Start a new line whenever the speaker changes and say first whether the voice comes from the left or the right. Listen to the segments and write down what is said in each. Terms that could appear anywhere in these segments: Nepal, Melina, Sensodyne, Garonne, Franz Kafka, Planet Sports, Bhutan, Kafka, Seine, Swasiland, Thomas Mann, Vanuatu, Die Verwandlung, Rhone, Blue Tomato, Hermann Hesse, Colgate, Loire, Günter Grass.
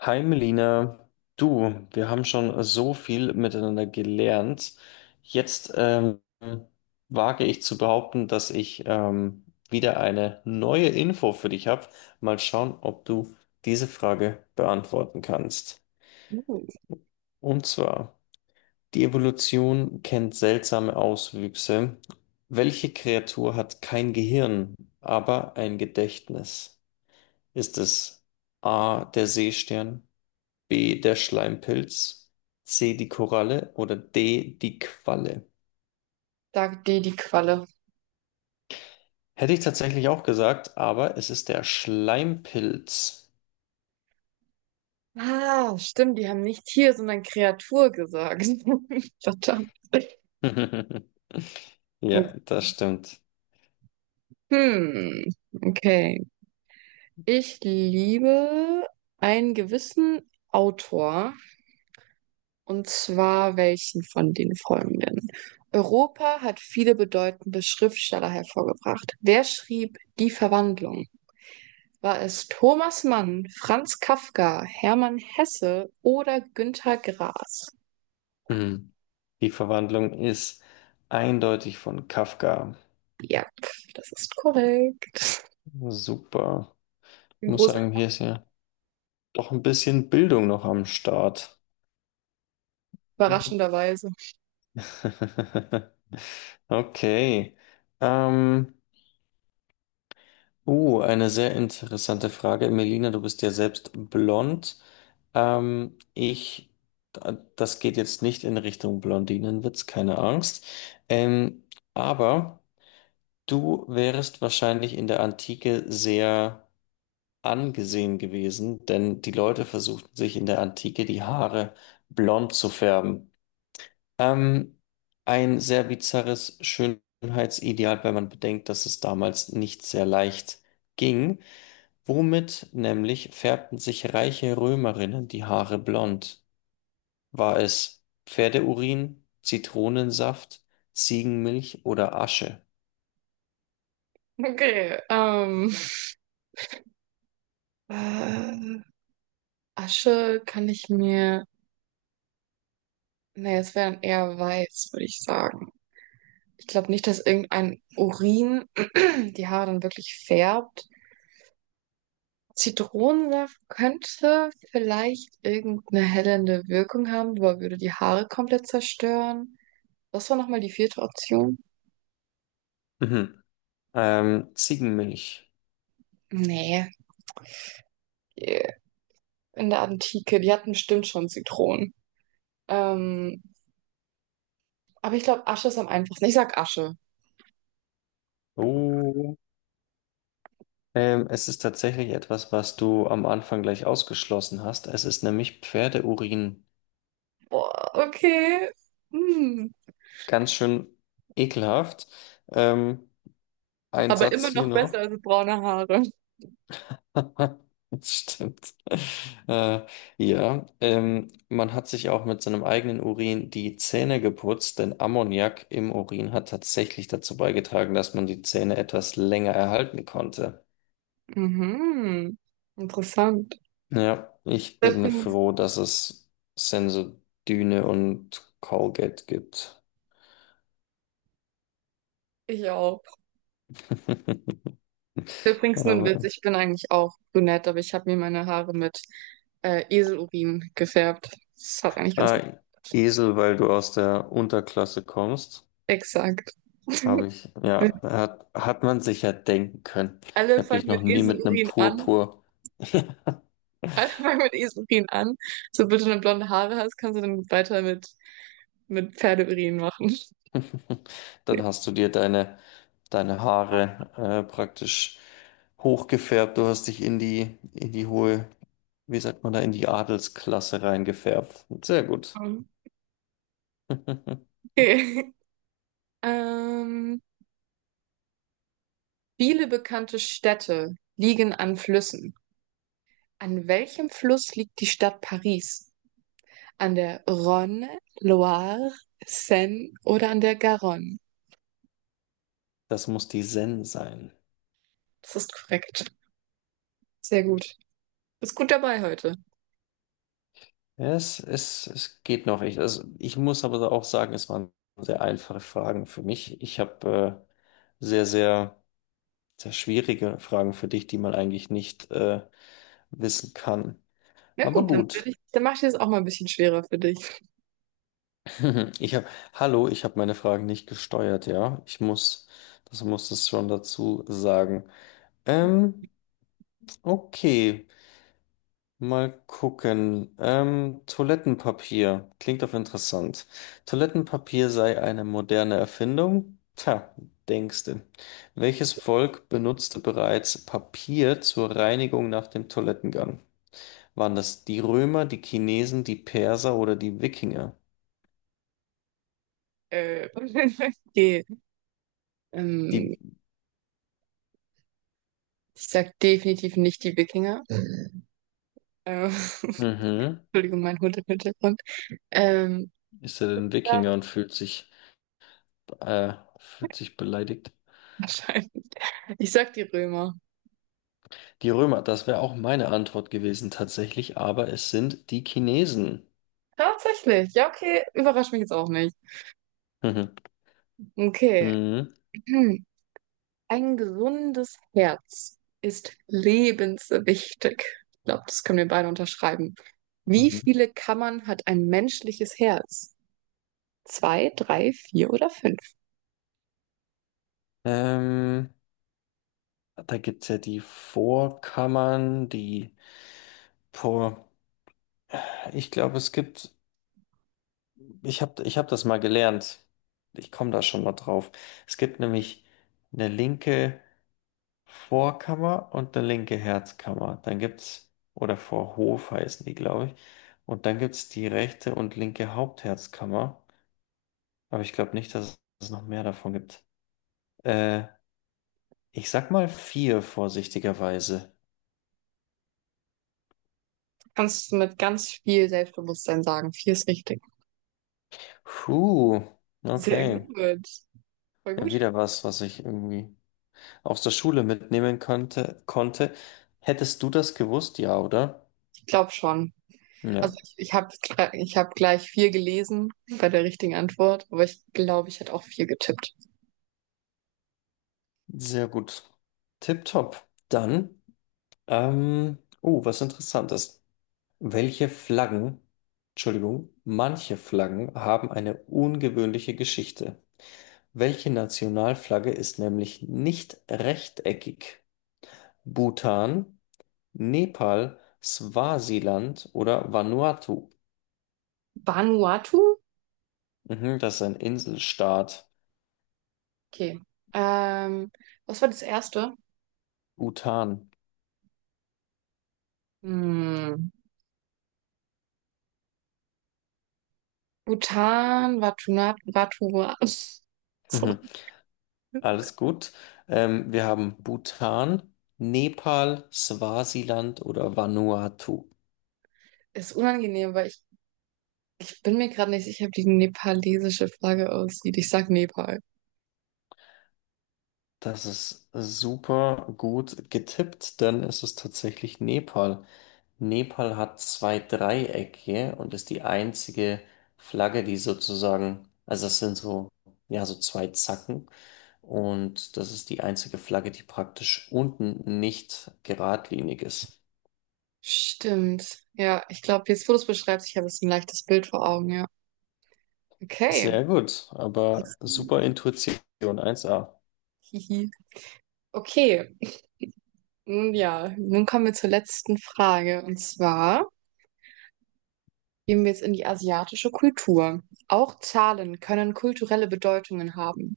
left: Hi Melina, du, wir haben schon so viel miteinander gelernt. Jetzt wage ich zu behaupten, dass ich wieder eine neue Info für dich habe. Mal schauen, ob du diese Frage beantworten kannst.
right: Hm.
left: Und zwar, die Evolution kennt seltsame Auswüchse. Welche Kreatur hat kein Gehirn, aber ein Gedächtnis? Ist es A, der Seestern? B, der Schleimpilz, C, die Koralle oder D, die Qualle.
right: Sagt dir die Qualle.
left: Hätte ich tatsächlich auch gesagt, aber es ist der Schleimpilz.
right: Ah, stimmt, die haben nicht Tier, sondern Kreatur gesagt. Verdammt.
left: Ja, das stimmt.
right: Hm, okay. Ich liebe einen gewissen Autor, und zwar welchen von den folgenden? Europa hat viele bedeutende Schriftsteller hervorgebracht. Wer schrieb Die Verwandlung? War es Thomas Mann, Franz Kafka, Hermann Hesse oder Günter Grass?
left: Hm. Die Verwandlung ist eindeutig von Kafka.
right: Ja, das ist korrekt.
left: Super. Ich
right: In
left: muss
right: großer
left: sagen, hier ist ja doch ein bisschen Bildung noch am Start.
right: überraschenderweise.
left: Okay. Ähm, Oh, eine sehr interessante Frage. Melina, du bist ja selbst blond. Ähm, ich, Das geht jetzt nicht in Richtung Blondinenwitz, keine Angst. Ähm, aber du wärest wahrscheinlich in der Antike sehr angesehen gewesen, denn die Leute versuchten sich in der Antike die Haare blond zu färben. Ähm, ein sehr bizarres Schönheitsideal, wenn man bedenkt, dass es damals nicht sehr leicht ging. Womit nämlich färbten sich reiche Römerinnen die Haare blond? War es Pferdeurin, Zitronensaft, Ziegenmilch oder Asche?
right: Okay, äh, Asche kann ich mir, nee, es wäre dann eher weiß, würde ich sagen. Ich glaube nicht, dass irgendein Urin die Haare dann wirklich färbt. Zitronensaft könnte vielleicht irgendeine hellende Wirkung haben, aber würde die Haare komplett zerstören. Was war nochmal die vierte Option?
left: Mhm. Ziegenmilch.
right: Nee, in der Antike, die hatten bestimmt schon Zitronen. Ähm, Aber ich glaube, Asche ist am einfachsten. Ich sag Asche.
left: Oh. Es ist tatsächlich etwas, was du am Anfang gleich ausgeschlossen hast. Es ist nämlich Pferdeurin.
right: Boah, okay. Hm.
left: Ganz schön ekelhaft. Ähm, ein
right: Aber
left: Satz
right: immer
left: hier
right: noch besser
left: noch.
right: als braune Haare.
left: Das stimmt. Äh, ja, man hat sich auch mit seinem eigenen Urin die Zähne geputzt, denn Ammoniak im Urin hat tatsächlich dazu beigetragen, dass man die Zähne etwas länger erhalten konnte.
right: Mhm. Interessant.
left: Ja, ich bin
right: Übrigens,
left: froh, dass es Sensodyne und Colgate gibt.
right: ich auch. Übrigens nur ein Witz,
left: Aber,
right: ich bin eigentlich auch brünett, aber ich habe mir meine Haare mit Eselurin gefärbt. Das hat eigentlich ganz
left: ah,
right: gut.
left: Esel, weil du aus der Unterklasse kommst.
right: Exakt.
left: Habe ich, ja, hat man sich ja denken können. Ich
right: Alle
left: habe dich
right: fangen
left: noch
right: mit
left: nie mit einem
right: Eselurin an.
left: Purpur.
right: Alle fangen mit Eselurin an. So, bitte, wenn du blonde Haare hast, kannst du dann weiter mit Pferdeurin machen. Ja.
left: Dann hast du dir deine, deine Haare praktisch hochgefärbt. Du hast dich in die hohe, wie sagt man da, in die Adelsklasse reingefärbt. Sehr gut.
right: Okay. Ähm, viele bekannte Städte liegen an Flüssen. An welchem Fluss liegt die Stadt Paris? An der Rhone, Loire, Seine oder an der Garonne?
left: Das muss die Zen sein.
right: Das ist korrekt. Sehr gut. Bist gut dabei heute.
left: Ja, es geht noch. Ich, also ich muss aber auch sagen, es waren sehr einfache Fragen für mich. Ich habe äh, sehr, sehr. sehr schwierige Fragen für dich, die man eigentlich nicht wissen kann.
right: Ja
left: Aber
right: gut, will
left: gut.
right: ich, dann mache ich das auch mal ein bisschen schwerer für dich.
left: Ich habe, hallo, ich habe meine Fragen nicht gesteuert, ja. Ich muss, das muss es schon dazu sagen. Ähm, okay, mal gucken. Toilettenpapier klingt doch interessant. Toilettenpapier sei eine moderne Erfindung? Tja, denkste. Welches Volk benutzte bereits Papier zur Reinigung nach dem Toilettengang? Waren das die Römer, die Chinesen, die Perser oder die Wikinger?
right: Äh, okay. Ähm,
left: Die,
right: ich sag definitiv nicht die Wikinger. Ähm,
left: mhm.
right: Entschuldigung, mein Hund im Hintergrund. Ähm,
left: Ist er denn
right: ja,
left: Wikinger und fühlt sich beleidigt?
right: wahrscheinlich. Ich sag die Römer.
left: Die Römer, das wäre auch meine Antwort gewesen tatsächlich, aber es sind die Chinesen.
right: Tatsächlich. Ja, okay. Überrascht mich jetzt auch nicht.
left: Mhm.
right: Okay.
left: Mhm.
right: Hm. Ein gesundes Herz ist lebenswichtig. Ich glaube, das können wir beide unterschreiben. Wie
left: Mhm.
right: viele Kammern hat ein menschliches Herz? Zwei, drei, vier oder fünf?
left: Ähm, Da gibt es ja die Vorkammern, die Vor. Ich glaube, es gibt, ich hab das mal gelernt. Ich komme da schon mal drauf. Es gibt nämlich eine linke Vorkammer und eine linke Herzkammer. Dann gibt's, oder Vorhof heißen die, glaube ich. Und dann gibt's die rechte und linke Hauptherzkammer. Aber ich glaube nicht, dass es noch mehr davon gibt. Äh, Ich sag mal vier vorsichtigerweise.
right: Kannst du mit ganz viel Selbstbewusstsein sagen. Vier ist richtig.
left: Puh,
right: Sehr
left: okay.
right: gut. Voll
left: Ja,
right: gut.
left: wieder was, was ich irgendwie aus der Schule mitnehmen könnte, konnte. Hättest du das gewusst? Ja, oder?
right: Ich glaube schon. Also
left: Ja,
right: ich habe ich hab gleich vier gelesen bei der richtigen Antwort, aber ich glaube, ich hätte auch vier getippt.
left: sehr gut. Tipptopp. Dann, oh, was interessant ist. Welche Flaggen, Entschuldigung, manche Flaggen haben eine ungewöhnliche Geschichte. Welche Nationalflagge ist nämlich nicht rechteckig? Bhutan, Nepal, Swasiland oder Vanuatu?
right: Vanuatu?
left: Mhm, das ist ein Inselstaat.
right: Okay. Ähm, was war das erste?
left: Bhutan.
right: Hm. Bhutan, Vatuna, Vatua. So.
left: Mhm, alles gut. Wir haben Bhutan, Nepal, Swasiland oder Vanuatu.
right: Ist unangenehm, ich bin mir gerade nicht sicher, wie die nepalesische Flagge aussieht. Ich sag Nepal.
left: Das ist super gut getippt, denn es ist tatsächlich Nepal. Nepal hat zwei Dreiecke und ist die einzige Flagge, die sozusagen, also das sind so, ja, so zwei Zacken. Und das ist die einzige Flagge, die praktisch unten nicht geradlinig ist.
right: Stimmt. Ja, ich glaube, jetzt, wo du es beschreibst, ich habe jetzt ein leichtes Bild vor Augen, ja. Okay.
left: Sehr gut, aber super Intuition, eins a.
right: Hihi. Okay. Nun ja, nun kommen wir zur letzten Frage. Und zwar gehen wir jetzt in die asiatische Kultur. Auch Zahlen können kulturelle Bedeutungen haben.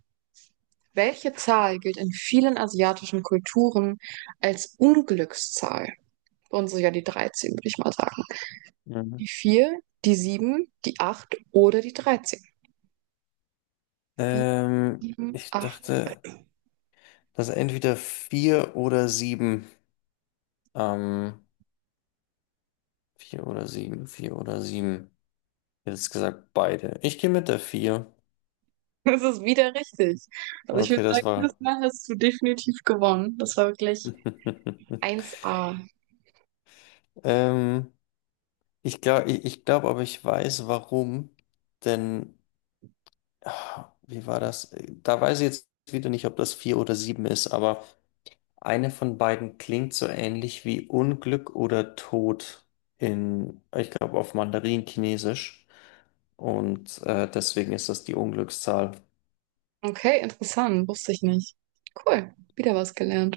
right: Welche Zahl gilt in vielen asiatischen Kulturen als Unglückszahl? Bei uns ist ja die 13, würde ich mal sagen.
left: Mhm.
right: Die 4, die 7, die 8 oder die 13. 4, 7,
left: Ich
right: 8.
left: dachte, dass entweder vier oder sieben. Ähm, Vier oder sieben, vier oder sieben. Jetzt gesagt beide. Ich gehe mit der vier.
right: Das ist wieder richtig. Also ich
left: Okay,
right: würde sagen,
left: das
right: das
left: war.
right: Mal hast du definitiv gewonnen. Das war wirklich eins a.
left: Ähm, Ich glaube, ich glaube, aber ich weiß warum. Denn, ah, wie war das? Da weiß ich jetzt wieder nicht, ob das vier oder sieben ist, aber eine von beiden klingt so ähnlich wie Unglück oder Tod in, ich glaube, auf Mandarin-Chinesisch. Und deswegen ist das die Unglückszahl.
right: Okay, interessant. Wusste ich nicht. Cool. Wieder was gelernt.